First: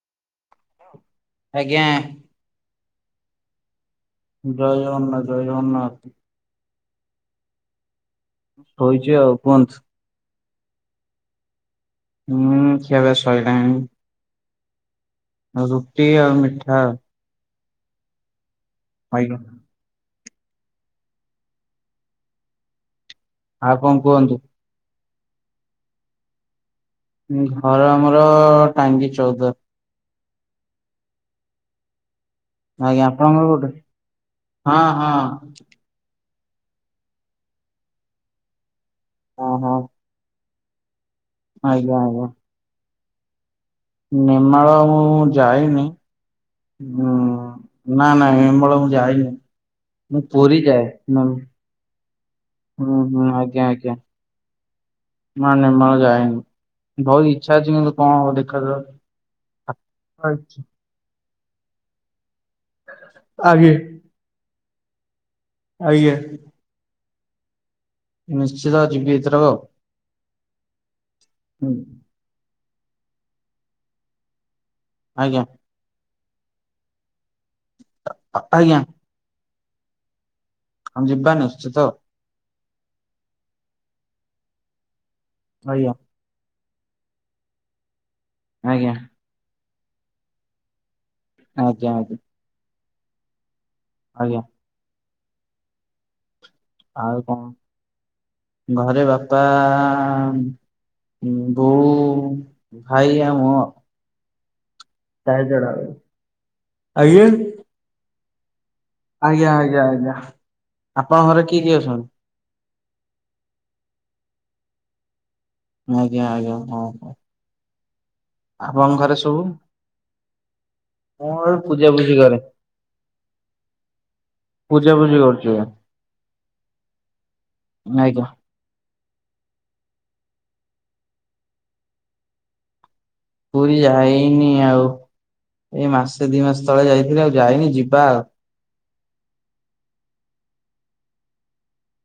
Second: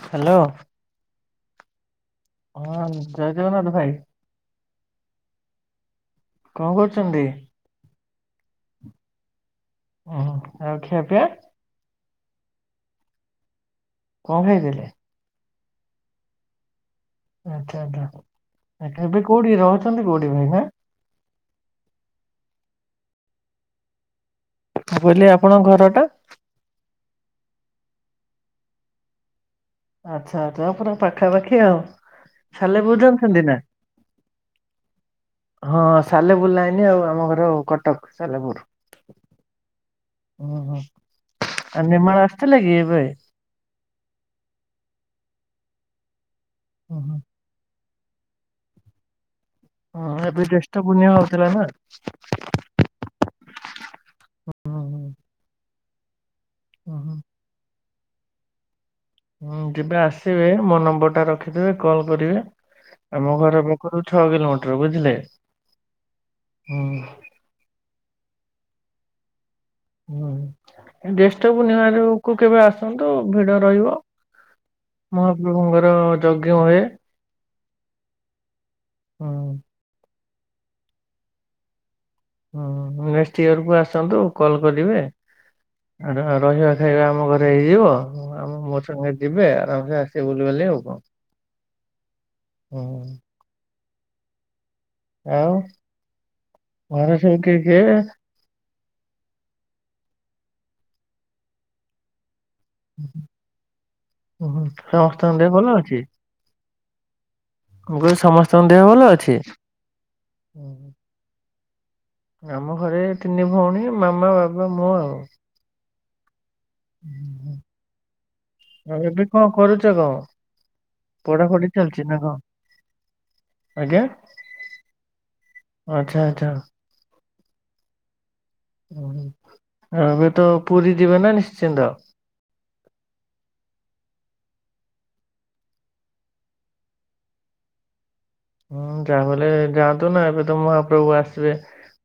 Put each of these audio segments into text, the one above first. Hello. ଆଜ୍ଞା। ହଁ ଜୟ ଜଗନ୍ନାଥ ଭାଇ। ଜୟ ଜଗନ୍ନାଥ ଜୟ ଜଗନ୍ନାଥ। କଣ କରୁଛନ୍ତି? ଶୋଇଛି ଆଉ କୁହନ୍ତୁ। ଓଁ ଆଉ ଖିଆ ପିଆ। ହୁଁ ଖିଆ ପି ଆ ସରିଲାଣି। କଣ ଖାଇଥିଲେ। ରୁଟି ଆଉ ମିଠା। ଆଚ୍ଛା ଆଚ୍ଛା ଏବେ ଆଜ୍ଞା। କୋଉଠି ରହୁଛନ୍ତି କୋଉଠି ଭାଇ ଆଉ କଣ କୁହନ୍ତୁ। ମୁ କହିଲି ଆପଣଙ୍କ ଘର ଟା। ଘର ଆମର ଟାଙ୍ଗି ଚଉଦ। ଆଛା ଆଛା ପୁରା ପାଖାପାଖି ଆଉ। ସାଲେପୁର ଆଜ୍ଞା ଜାଣିଛନ୍ତି ଆପଣଙ୍କର ନା? କଉଡ଼ି ହଁ ହଁ। ହଁ ସାଲେପୁର ଲାଇନି ଆଉ ଆମ ଘର କଟକ ସାଲେପୁର। ଓହୋ। ଓହୋ ଆ ଆଜ୍ଞା ନିେମାଳ ଆସିଥିଲା କି ଏବେ। ନି ମାଳ ମୁଁ ଯାଇନି ହୁଁ। ହଁ ନା ନା ହେମଳ ମୁଁ ଯାାଇନି। ହଁ ଏବେ ଜେଷ୍ଠ ବୁଣିଆ ହଉଥିଲା ନା। ହୁଁ ହୁଁ ଆଜ୍ଞା ଆଜ୍ଞା। ହୁଁ ହୁଁ ନା ନିର୍ମାଳ ହୁଁ ଯାଏନି ହୁଁ। ବହୁତ ଇଚ୍ଛା ଅଛି କିନ୍ତୁ କଣ ହବ ଦେଖା ହୁଁ ଯିବେ ଆସିବେ ମୋ ନମ୍ବର ଟା ରଖିଦବେେ କଲ୍ କରିବେ ଆମ ଘର ପାଖ ଛଅ କିଲୋମିଟର ବୁଝିଲେ। ଆଜ୍ଞା। ହୁଁ। ନିଶ୍ଚିତ ଯିବି ଏଥିରେକୁ ଆଉ। ହୁଁ ଜେଷ୍ଟ ପୁର୍ଣିମା ରେ କୁ କେବେ ଆସନ୍ତୁ ଭିଡ ରହିବ ଆଜ୍ଞା ମହାପ୍ରଭୁଙ୍କର ଯଜ୍ଞ ହୁଏ। [unintelligible] ଆଜ୍ଞା ହଁ। ଆମ ଯିବା ନିଶ୍ଚିତ। ହୁଁ ନେକ୍ସଟ ଇୟର କୁ ଆସନ୍ତୁ କଲ୍ କରିବେ। ଆଜ୍ଞା। ରହିବା ଖାଇବା ଆମ ଘରେ ହେଇଯିବ ଆଜ୍ଞା [unintelligible] ଯିବେ ଆରାମସେ ଆସେ ବୁଲ ବଲି ଆଉ। ଆଜ୍ଞ ଆ ହୁଁ। ଆଜ୍ଞା। ଆଉ। ଘରେ ଆଉ ସବୁ କିଏ କିଏ କଣ ଘରେ ବାପା ବୋଉ ଭାଇ ଆମ ଉଁ ହୁଁ ସମସ୍ତଙ୍କ ଦେ ଭଲ ଅଛି। ଆଜ୍ଞା। ମୁଁ କହିଲି ସମସ୍ତଙ୍କ ଦେହ ଭଲ ଅଛି। ଆଜ୍ଞା ଆଜ୍ଞା ଆଜ୍ଞା ଆପଣଙ୍କ ଘରେ କିଏ କିଏ ଅଛନ୍ତି। ଆମ ଘରେ ତିନି ଭଉଣୀ ମାମା ବାବା ମୁଁ ଆଉ। ଆଜ୍ଞା ଆଜ୍ଞା ହଁ। ହଁ। ହଁଁ ଆପଣଙ୍କ ଘରେ ଏବେ ସବୁ କଣ କରୁଛ କଣ? ମୁଁ ଏବେ ପଢାପଢି ପୂଜା ଚାଲିଛି ପୂଜି ନା କଣ? କରେ ଆଜ୍ଞା ପୂଜା ପୂଜି କରୁଛି ଏବେ ଆଚ୍ଛା ଆଚ୍ଛା। ନାଇକା। ଓ ଏବେ ତ ପୁରୀ ଯିବେ ନା ନିଶ୍ଚିନ୍ତ। ପୁରୀ ଯାଇନି ଆଉ ଏଇ ମାସେ ଦି ମାସ ତଳେ ଯାଇଥିଲି ଆଉ ଯାଇନି ଯିବା ଆଉ। ହୁଁ ଯାହା ବି ହେଲେ ଯାଆନ୍ତୁ ନା ଏବେ ତ ମହାପ୍ରଭୁ ଆସିବେ।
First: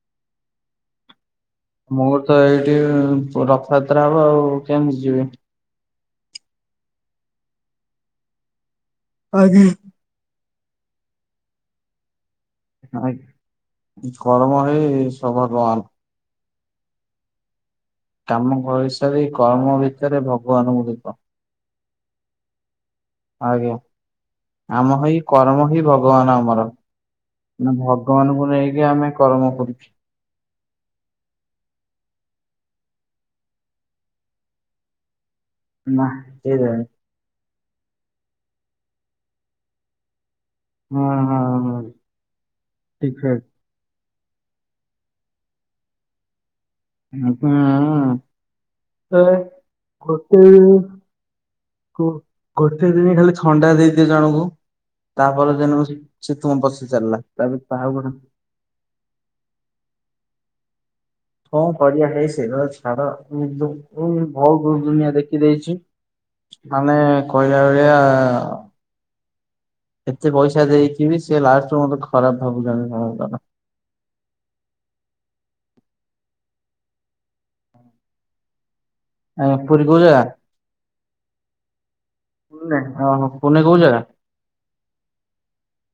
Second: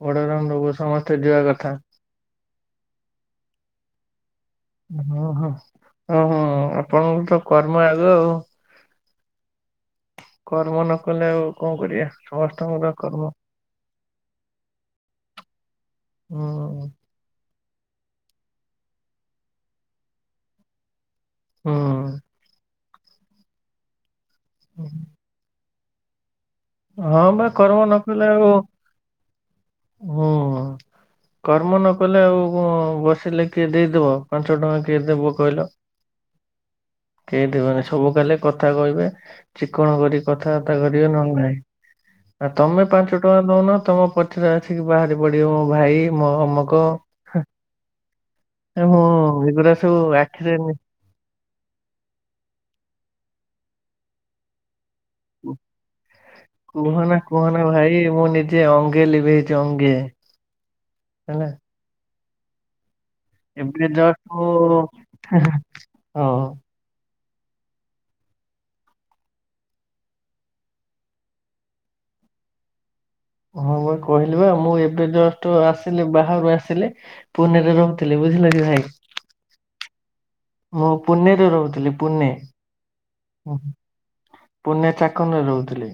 ବଡଦାଣ୍ଡକୁ ସମସ୍ତେ ଯିବା କଥା। ମୋର ତ ଏଇଠି ପ ରଥଯାତ୍ରା ହବ ଆଉ। କେମିତି ଯିବି? ଓହୋ ଓହୋ ଆପଣଙ୍କର ତ କର୍ମ ଆଗ ଆଉ। ଆଜ୍ଞା। କର୍ମ ନ କଲେ ଆଉ କଣ କରିବା। ସମସ୍ତଙ୍କର ଆ କର୍ମ କର୍ମ ହିଁ ସ ଭଗବାନ। ହୁଁ। କାମ କରିସାରି କର୍ମ ଭିତରେ ଭଗବାନଙ୍କୁ ଦେଖ। ହୁଁ। ଆଜ୍ଞା ଆମ ହେଇ କର୍ମ ହିଁ ଭଗବାନ ଆମର। ହଁ ବା ନା କର୍ମ ନ କଲେ ଆଉ ଭଗବାନଙ୍କୁ ନେଇକି ଆମେ କର୍ମ କରୁଛୁ। ହୁଁ। କର୍ମ ନକଲେ ଆଉ କଣ ବସିଲେ କିଏ ଦେଇଦବ ପାଞ୍ଚ ଟଙ୍କା କିଏ ଦେବ କହିଲ। ନା କେହି ଦେବେନି। କେହି ଦେବେନି ସବୁ ଖାଲି କଥା କହିବେ ଚିକଣ କରି କଥାବାର୍ତ୍ତା କରିବେ ହୁଁ ନହେଲେ ନାହିଁ। ହୁଁ ଆ ତମେ ପାଞ୍ଚ ଠିକ୍ ଟଙ୍କା ଦଉନ ତମ ପଛରେ ଆସିକି ବାହାରି ପଡିବେ ମୋ ଭାଇ ମୋ ଅମକ। [unintelligible] ଏ ମୁଁ କୋଉ ଏଗୁରା ସବୁ ଆଖିରେ ନି ଗୋଟେ ଦିନ ଖାଲି ଥଣ୍ଡା ଦେଇଦିଅ ଜଣଙ୍କୁ। ତାପର ଦିନରୁ ସେ ସେ ତୁମ ପଛେ ଚାଲିଲା। ତାପରେ [unintelligible] ଯେ ଅଙ୍ଗେ ଲିଭେଇଛି ଅଙ୍ଗେ ତମେ କଣ କରିବା [unintelligible] ସାରା ଏବେ ଜଷ୍ଟ [unintelligible] ମୁଁ ଦୁନିଆ ଦେଖି ଦେଇଛି। ହଁ ମାନେ କହିଲା ଭଳିଆ ଏତେ ପଇସା ଦେଇକି ବି ସେ ଲାଷ୍ଟକୁ ମତେ ଖରାପ ଭାବୁଛନ୍ତି [unintelligible] ହଁ ବା କହିଲି ବା ମୁଁ ଏବେ ଜଷ୍ଟ ଆସିଲି ବାହାରୁ ଆସିଲି ପୁନେରେ ରହୁଥିଲି ବୁଝିଲ କି ଭାଇ। [unintelligible] ମୁଁ ପୁନେରେ ରହୁଥିଲି ପୁନେ। ପୁନେ? କୋଉ ଜାଗା? ପୁନେ ଚାକନ୍ ରେ ରହୁଥିଲି।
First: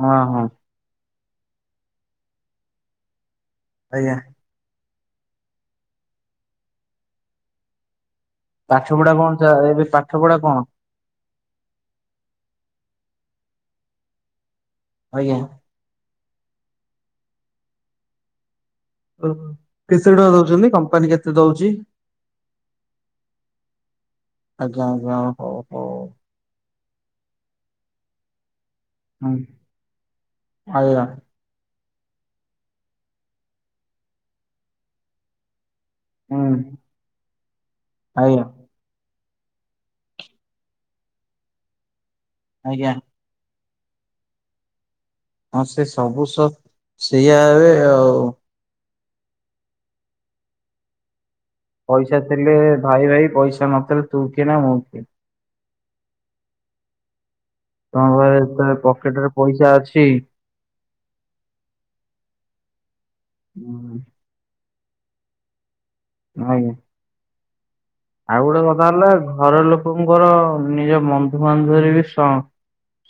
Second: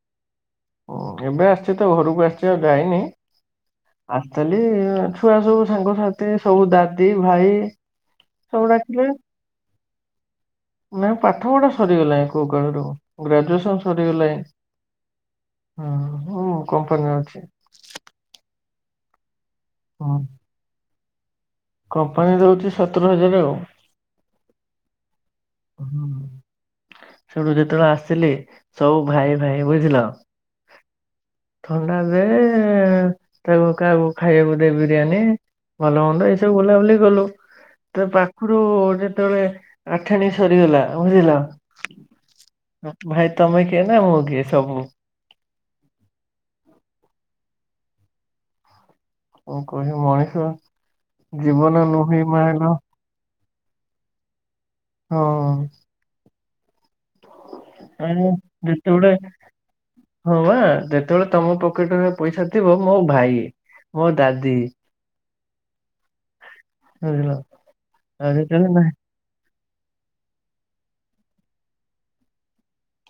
ହଁ ହଁ ଉଁ ଏବେ ଆସିଛି ତ ଘରକୁ ଆସିଛି ଆଉ ଯାଇନି। ଆଜ୍ଞା। ଆ ଲି ଛୁଆ ସବୁ ସାଙ୍ଗସାଥି ସବୁ ଦାଦି ଭାଇ। ସବୁ ଡାକିଲେ ପାଠପଢା କଣ ଚା ଏବେ ପାଠପଢା କଣ? ନାଇଁ ପାଠ ପଢ଼ା ସରିଗଲାଣି କଉ କାଳରୁ ଗ୍ରାଜୁଏସନ୍ ସରିଗଲାଣି। ଆଜ୍ଞା। ହୁଁ ମୁଁ କମ୍ପାନୀରେ ଅଛି। ଓ କେତେ ହଁ ଟଙ୍କା ଦଉଛନ୍ତି କମ୍ପାନୀ କେତେ ଦଉଛି? କମ୍ପାନୀ ଦଉଛି ସତର ହଜାର ଆଉ। ଆଜ୍ଞା ଆଜ୍ଞା ହଉ ହଉ। ହୁଁ। ସେଇଠୁ ଯେତବଳେ ଆସିଲି ସବୁ ଭାଇ ହୁଁ ଭାଇ ବୁଝିଲ? ଆଜ୍ଞା ଥଣ୍ଡା ଦେ ଏ ତାକୁ କାହାକୁ ଖାଇଆକୁ ଦେ ବିରିୟାନୀ। ଭଲ ମନ୍ଦ ଏଇସବୁ ହୁଁ ବୁଲାବୁଲି କଲୁ। ତ ଆଜ୍ଞା ପାଖୁରୁ ଯେତବଳେ ଠାଣି ସରିଗଲା ବୁଝିଲ? ଆଜ୍ଞା ଭାଇ ତମେ କିଏ ନା ମୁଁ କିଏ ସବୁ। ହଁ ସେ ସବୁ ସ ସେଇଆ ଏବେ ଆଉ। କଣ କହିବୁ ମଣିଷ। ଜୀବନ ପଇସା ନୁହେଁ ମା ଥିଲେ ଲୋ ଭାଇ ଭାଇ ପଇସା ନଥିଲେ ତୁ କିଏ ନା ମୁଁ କିଏ। ହଁ। ତମ ଆ ଘରେ ଯେତେବେଳେ ଯେତେ ଗୁଡେ, ପକେଟରେ ପଇସା ଅଛି ହଁ ବା ଯେ ଯେତବଳେ ତମ ପକେଟେ ରେ ପଇସା ଥିବ ମୋ ଭାଇ। ହୁଁ। ମୋ ଦାଦି। ଆଜ୍ଞା। ହାଲୋ। ଆଉ ଗୋଟେ କଥା ହେଲା ଘର ଲୋକଙ୍କର ନିଜ ବନ୍ଧୁବାନ୍ଧବରେ ବି ସ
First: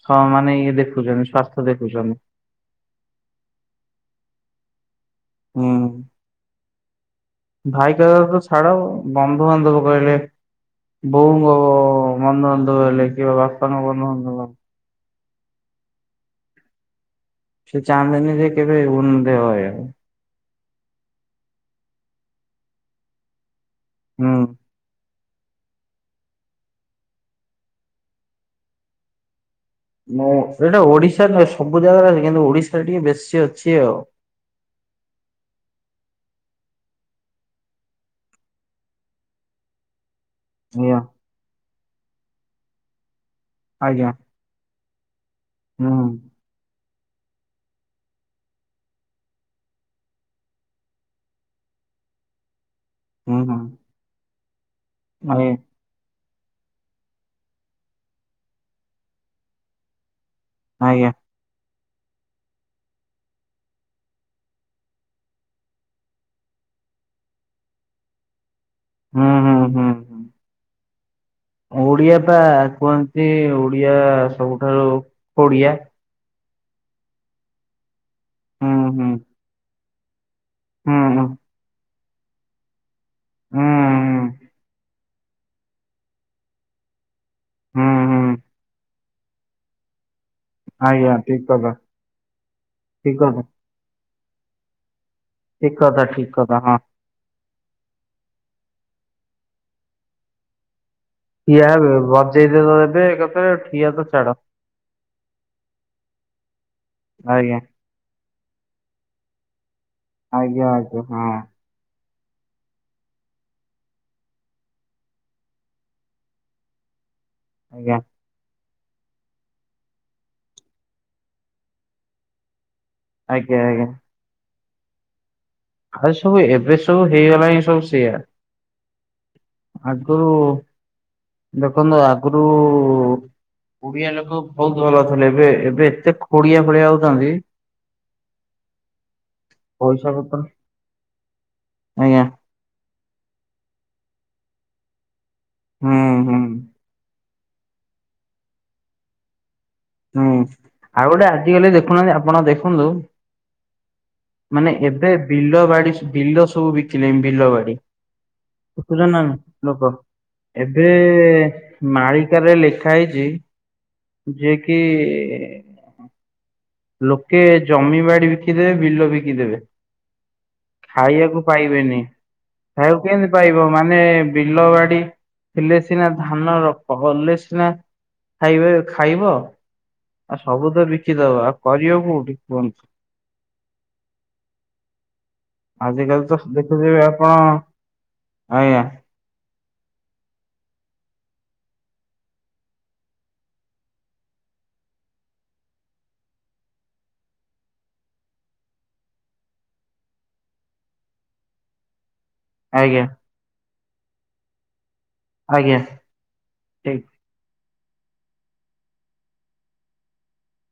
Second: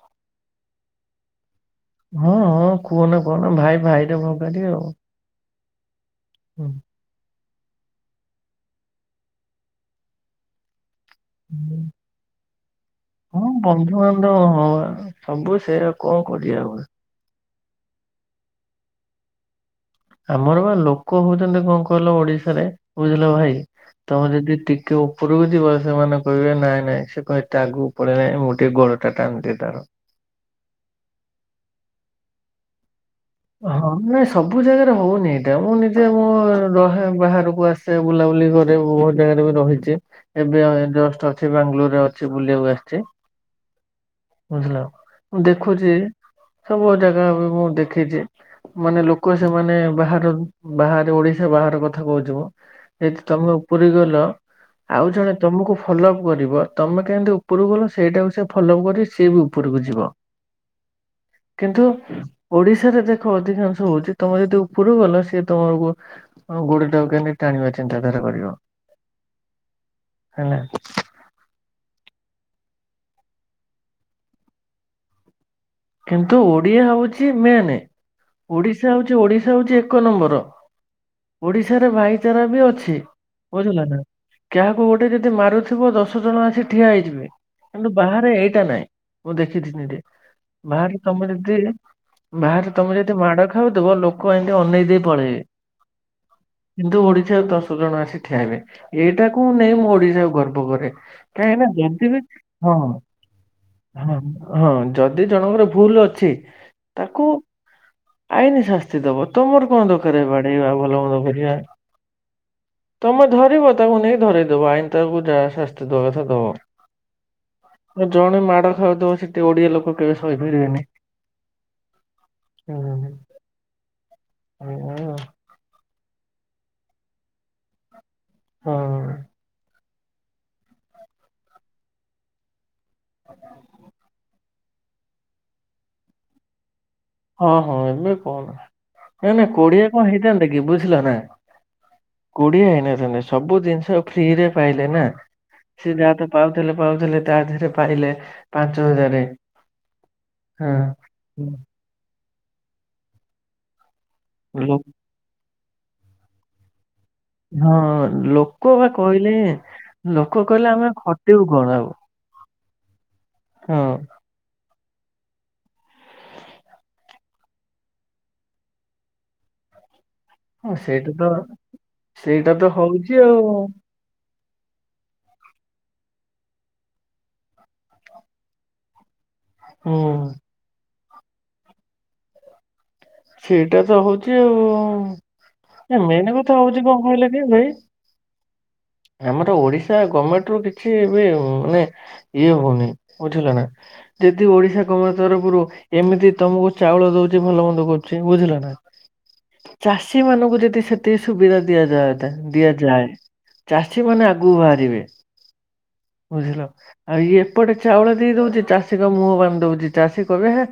ହଁ ମାନେ ଇଏ ଦେଖୁଚନ୍ତି ସ୍ବାସ୍ଥ୍ୟ ଦେଖୁଚନ୍ତି। ହଁ ହଁ କୁହନା କୁହନା ଭାଇ ଭାଇରେ ଭଗାରି ଆଉ। ହୁଁ, ହୁଁ। ଭାଇ କଥା ତ ଛାଡ ବନ୍ଧୁବାନ୍ଧବ କହିଲେ ହଁ ବନ୍ଧୁବାନ୍ଧବ [unintelligible] ହଁ ବା ସବୁ ସେ ଆଉ କଣ କରିଆ ଆମେ। ସେ ଚାନ୍ଦାନୀରେ କେବେ ଉନ୍ନତି ହଏନି। ଆମର ବା ଲୋକ ହଉଚନ୍ତି କଣ କହିଲ ଓଡିଶାରେ ବୁଝିଲ ଭାଇ ତମେ ହୁଁ ଯଦି ଟିକେ ଓ ଉପୁରୁକୁ ଯିବ। ସେମାନେ କହିବେ ନାଇଁ ନାଇଁ ସେ କଣ ଏତେ ଆଗୁକୁ ପଳେଇଲାଇଁ ମୁଁ ଟିକେ ଗୋଡଟା ଟାଣିଦିଏ ତାର। ମୁଁ, ଏଇଟା ଓଡିଶା ହଏ ସବୁ ଜାଗାରେ ହଏ କିନ୍ତୁ ଓଡିଶାରେ ଟିକେ ବେଶୀ। ଅଛି ଆଉ। ହଁ। ସବୁ ଜାଗାରେ ହଉନି ଏଇଟା। ମୁଁ ନିଜେ ମୋ ରହେ ବାହାରୁକୁ ଆସେ ବୁଲାବୁଲି କରେ ବହୁତ୍ ଜାଗାରେ ବି ରହିଚି। ଏବେ ଆଜ୍ଞା। ଜଷ୍ଟ ଅଛି ବାଙ୍ଗାଲୋରରେ ଅଛି ବୁଲିଆକୁ ଆସିଚି। ଆଜ୍ଞା। ବୁଝିଲ ମୁଁ ହୁଁ ଦେଖୁଚି ସବୁ ଜାଗା ବି ମୁଁ ଦେଖିଚି। ମାନେ ଲୋକ ସେମାନେ ବାହାର ବାହାରେ ଓଡିଶା ବାହାର କଥା କହୁଥିବ। ଏଇଠି ହୁଁ ତମେ ହୁଁ ଉପୁୁରି ଗଲ ଆଉ ଜଣେ ଆଜ୍ଞା ତମୁକୁ ଫଲୋଅପ୍ କରିବ। ତମେ କେମିତି ଉପୁରୁକୁ ଗଲ ସେଇଟାକୁ ସେ ଫଲୋଅପ୍ କରି ସିଏ ବି ଉପୁରୁକୁ ଯିବ। ଆଜ୍ଞା। କିନ୍ତୁ ଓଡିଶାରେ ଦେଖ ଅଧିକାଂଶ ହଉଚି ତମେ ଯଦି ଉପୁରୁକୁ ଗଲ ସିଏ ତମର ଗୋ ତମ ଗୋଡଟାକୁ କେମିତି ଟାଣିବା ଚିନ୍ତାଧାରା କରିବ। ହୁଁ ହୁଁ ହୁଁ। ହୁଁ। ହେଲା। ଓଡିଆ ବା କୁହନ୍ତି ଓଡିଆ ସବୁଠାରୁ ପୋଡ଼ିଆ। କିନ୍ତୁ ଓଡିଆ ହଉଚି ମେନେ। ହୁଁ ଓଡିଶା ହୁଁ ହଉଚି ଓଡିଶା ହଉଚି ଏକ ନମ୍ବର। ହୁଁ ହୁଁ। ଓଡିଶାରେ ଭାଇଚାରା ବି ଅଛି, ହୁଁ ବୁଝିଲ ନା କାହାକୁ ଗୋ ଗୋଟେ ଯଦି ମାରୁଥିବ ଦଶ ଜଣ ଆସି ଠିଆ ହେଇଯିବେ, ହୁଁ ହୁଁ କିନ୍ତୁ ହୁଁ ବାହାରେ ଏଇଟା ନାହିଁ। ମୁଁ ଦେଖି [unintelligible] ବାହାରେ ଆଜ୍ଞା ତମେ ଠିକ ଯଦି କଥା ବାହାରେ ତମେ ଯଦି ଠିକ ମାଡ଼ କଥା ଖାଉଥିବ ଲୋକ ଏମିତି ଅନେଇ ଦେଇ ପଳେଇବେ। ଠିକ କଥା, ଠିକ କଥା ହଁ। କିନ୍ତୁ ଓଡିଶା ଦଶ ଜଣ ଆସି ଠିଆହେବେ ଏଇଟାକୁ ନେଇ ମୁଁ ଓଡିଶାକୁ ଗର୍ବ କରେ। କାହିଁକ ଠିଆ ନା ହେବେ ଯଦି [unintelligible] ବଜେଇ ତ ହଁ। ଦେବେ ଏକାଥରେ ଠିଆ ତ ଛାଡ ହଁ ଯଦି ଜଣଙ୍କର ଭୁଲ ଅଛି ତାକୁ ଆଜ୍ଞା ଆଇନି ଶାସ୍ତି ଦବ ତମର କଣ ଦରକାର ଆଜ୍ଞା ବାଡେଇବା ଆଜ୍ଞା ଭଲ ହଁ ମନ୍ଦ କରିବା। ତମେ ଧରିବ ତାକୁ ନେଇକି ଧରେଇଦବ ଆଇନ୍ ତାକୁ ଯାହା ଶାସ୍ତି ଦବା କଥା ଦବ। ଆଜ୍ଞା ଆ ଜଣେ ମାଡ ଖାଉଥିବ ସେଠି ଓଡିଆ [unintelligible] କେବେ ସହିପାରିବିନି ହୁଁ। ଆଜ୍ଞା ଆଜ୍ଞା। ହୁଁ। ଆଉ ସବୁ ଏବେ ସବୁ ହେଇଗଲାଣି ସବୁ ସେଇଆ। ହୁଁ। ଆଗରୁ ଦେଖନ୍ତୁ ଆଗରୁ ଓଡିଆ ଲୋକ ବହୁତ ଭଲଥିଲେ ଏବେ ଏବେ ଏତେ ଖୋଡି ଭଳିଆଉ ହଁ ହଁ ଏବେ କଣ ନ ନାଇଁ କୋଡିଆ କଣ ପଇସା ପତ୍ର ହେଇଥାନ୍ତା କି ବୁଝିଲ ନା। ଆଜ୍ଞା କୁଡିଆ ହେଇନଥାନ୍ତେ, ସବୁ ଜିନିଷ ଫ୍ରିରେ ପାଇଲେ ନା ସେ ହୁଁ ଯାହା ତ ହୁଁ ପାଉଥିଲେ ପାଉଥିଲେ ତା ଦେରେ ପାଇଲେ ପାଞ୍ଚ ହଜାରେ। ହୁଁ ଆଉ ଗୋଟେ ଆଜିକାଲି ଦେଖୁନାହାନ୍ତି ଆପଣ ଦେଖନ୍ତୁ ହଁ। ମାନେ ଏବେ ବିଲ ବାଡି ବିଲ ସବୁ ବିକିଲେଣି। ବିଲବାଡି ହଁ ଲୋକ ବା ଦେଖୁଛ ନା କହିଲେ ଲୋକ କହିଲେ ଆମେ ଏବେ ଖଟିବୁ କଣ ଆଉ ମାଳି ରେ ଲେଖା ହେଇଛି ହଁ। ଯେ କିି ଲୋକେ ଜମି ବାଡି ବିକିଦେବେ ବିଲ ବିକିଦେବେ। ହଁ ସେଇଟା ତ ଖାଇବାକୁ ପାଇବେନି, ସେଇଟା ତ ଖାଇବାକୁ ହଉଛି କେମିତି ଆଉ ପାଇବ ମାନେ ବିଲ ବାଡି ଥିଲେ ସିନା ଧାନ ର କଲେ ସିନା ଖାଇବେ ଖାଇବ ଆଉ ହଁ। ସବୁ ତ ବିକିଦବ ଆଉ କରିବ କୋଉଠି କୁହନ୍ତୁ। ସେଇଟା ତ ହଉଛି ଆଉ ଏ ଆଜିକାଲି ମେନ୍ ତ କଥା ହଉଛି ଦେଖୁଥିବେ କଣ କହିଲେ ଆପଣ କି ଭାଇ ଆଜ୍ଞା। ଆମର ଓଡିଶା ଗମେଣ୍ଟ ରୁ କିଛି ଏବେ ମାନେ ଇଏ ହୋଉନି ବୁଝିଲ ନା। ଯଦି ଓଡ଼ିଶା ଗମେଣ୍ଟ ତରଫରୁ ଏମିତି ତମକୁ ଚାଉଳ ଦୋଉଛି ଭଲ ମନ୍ଦ କରୁଛି ବୁଝିଲ ନା ଚାଷୀ ମାନଙ୍କୁ ଯଦି ସେତିକି ସୁବିଧା ଦିଆଯାନ୍ତା ଆଜ୍ଞା ଦିଆଯାଏ ଚାଷୀ ମାନେ ଆଗକୁ ବାହାରିବେ। ଆଜ୍ଞା। ବୁଝିଲ ଠିକ। ଆଉ ଇଏ ଏପଟେ ଚାଉଳ ଦେଇ ଦୋଉଛି ଚାଷୀଙ୍କ ମୁହଁ ପାଇଁ ଦୋଉଛି ଚାଷୀ କହିବେ ହେ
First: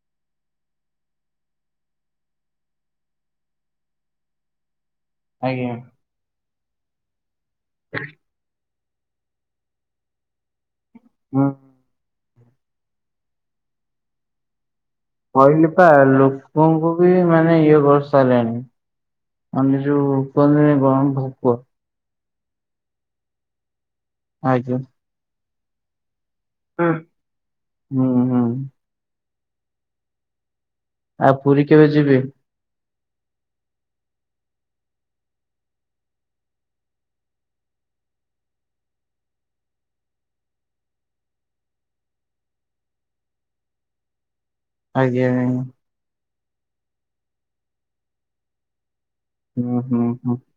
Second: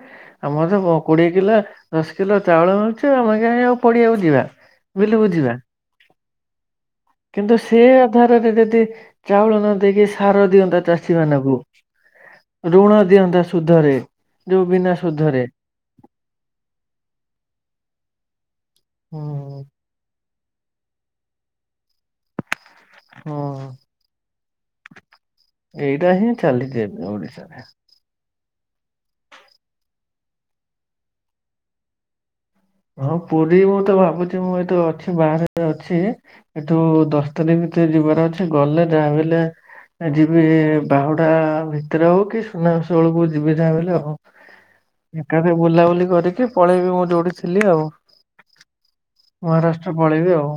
ଆମର ତ କୋଡିଏ କିଲୋ ଦଶ କିଲୋ ଚାଉଳ ମିଳୁଛି ଆମେ ଆଉ ପଡିଆକୁ ଯିବା। ବିଲକୁ ଯିବା। ଆଜ୍ଞା କିନ୍ତୁ ସେ ଆଧାରରେ ଯଦି ଚାଉଳ ନ ଦେଇକି ସାର ଦିଅନ୍ତା ଚାଷୀ ହୁଁ। ମାନଙ୍କୁ ଋଣ ଦିଅନ୍ତା ସୁଧରେ ଯୋଉ ବିନା ସୁଧରେ କହିଲି ପା ଲୋକଙ୍କୁ ବି ମାନେ ଇଏ କରିସାରିଲାଣି ହଁ [inaudible] ଆମେ ଯଉ [unintelligible] ହଁ ଆଜ୍ଞା ଏଇଟା ହିଁ ଚାଲିଛି ଏବେ ଓଡିଶାରେ। ହୁଁ ହୁଁ ଆଉ ପୁରୀ କେବେ ଯିବେ? ହଁ ପୁରୀ ମୁଁ ତ ଭାବୁଛି ମୁଁ ଏତେ ଅଛି ବାହାରେ ଅଛି। ଏଠୁ ଦଶ ତାରିଖ ଭିତରେ ଯିବାର ଅଛି ଗଲେ ଯାହା ବି ହେଲେ। ଯିବି ବାହୁଡା ଭିତରେ ହଉ କି ସୁନାବେଶ ବେଳକୁ ଯିବି ଯାହା ବଲେ ହଉ। [inaudible] ଆଜ୍ଞା ଏକାଥି ଆଜ୍ଞା ବୁଲାବୁଲି କରିକି ପଳେଇବି ମୁଁ ଯୋଉଠି ଥିଲି ଆଉ। ହୁଁ ମହାରାଷ୍ଟ୍ର ହୁଁ ପଳେଇବି ହୁଁ ଆଉ।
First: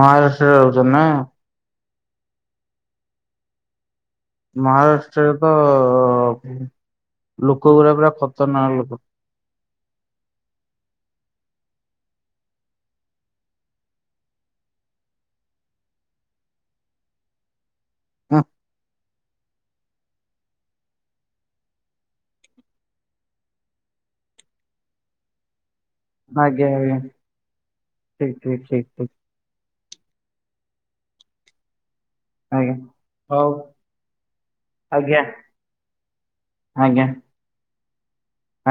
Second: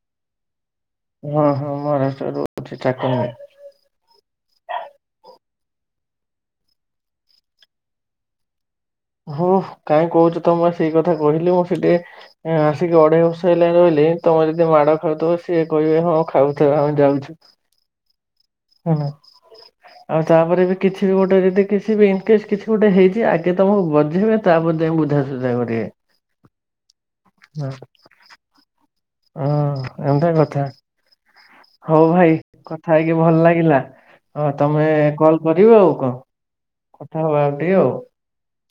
ମହାରାଷ୍ଟ୍ରରେ ରହୁଚ ନା? ହଁ ହଁ ମହାରାଷ୍ଟ୍ର ରହୁଛି ଚା ମହାରାଷ୍ଟ୍ରରେ ତ ଲୋକ ଗଡା ପୁରା ଖତରନାକ ଲୋକ ହଁ କାଇହିଁ କହୁଛ ତମ ସେଇ କଥା କହିଲି ମୁଁ ସେଠି ଏ ଆସିକି ଅଢେଇ ବଷ ହେଲାଣି ରହିଲି ତମେ ଯଦି ମାଡ଼ ଖାଉଥିବ ସିଏ କହିବେ ହଁ ଖାଉଥିବ ଆମେ ଯାଉଛୁ। ହ [inaudible] ଆଉ ତାପରେ ବି କିଛି ବି ଗୋଟେ ଯଦି କିଛି ବି ଇନକସ୍ କିଛି ଗୋଟେ ହେଇଛି ଆଗେ ତମକୁ ବଜେଇବେ ତାପରେ ତଙ୍କେ ବୁଝା ସୁୁଝା କରିବେ। ଆଜ୍ଞା ଆଜ୍ଞା ଠିକ ଠିକ ଠିକ ଠିକ। ହଁ ଏମିତି କଥା ହଉ ଭାଇ ଆଜ୍ଞା କଥା ହେଇକି ଭଲ ହଉ ଲାଗିଲା ହ ତମେ ଆଜ୍ଞା କଲ କରିବ ଆଉ କଣ। ଆଜ୍ଞା କଥା ହବା ଆଉ ଟିକେ ଆଉ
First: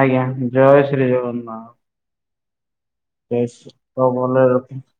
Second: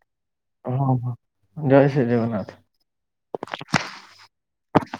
ଆଜ୍ଞା ଜୟ ହଁ ଶ୍ରୀ ହଁ ଜୟ ଶ୍ରୀ ଜଗନ୍ନାଥ। ବେଶ ତ ଭଲ ରଖ [unintelligible]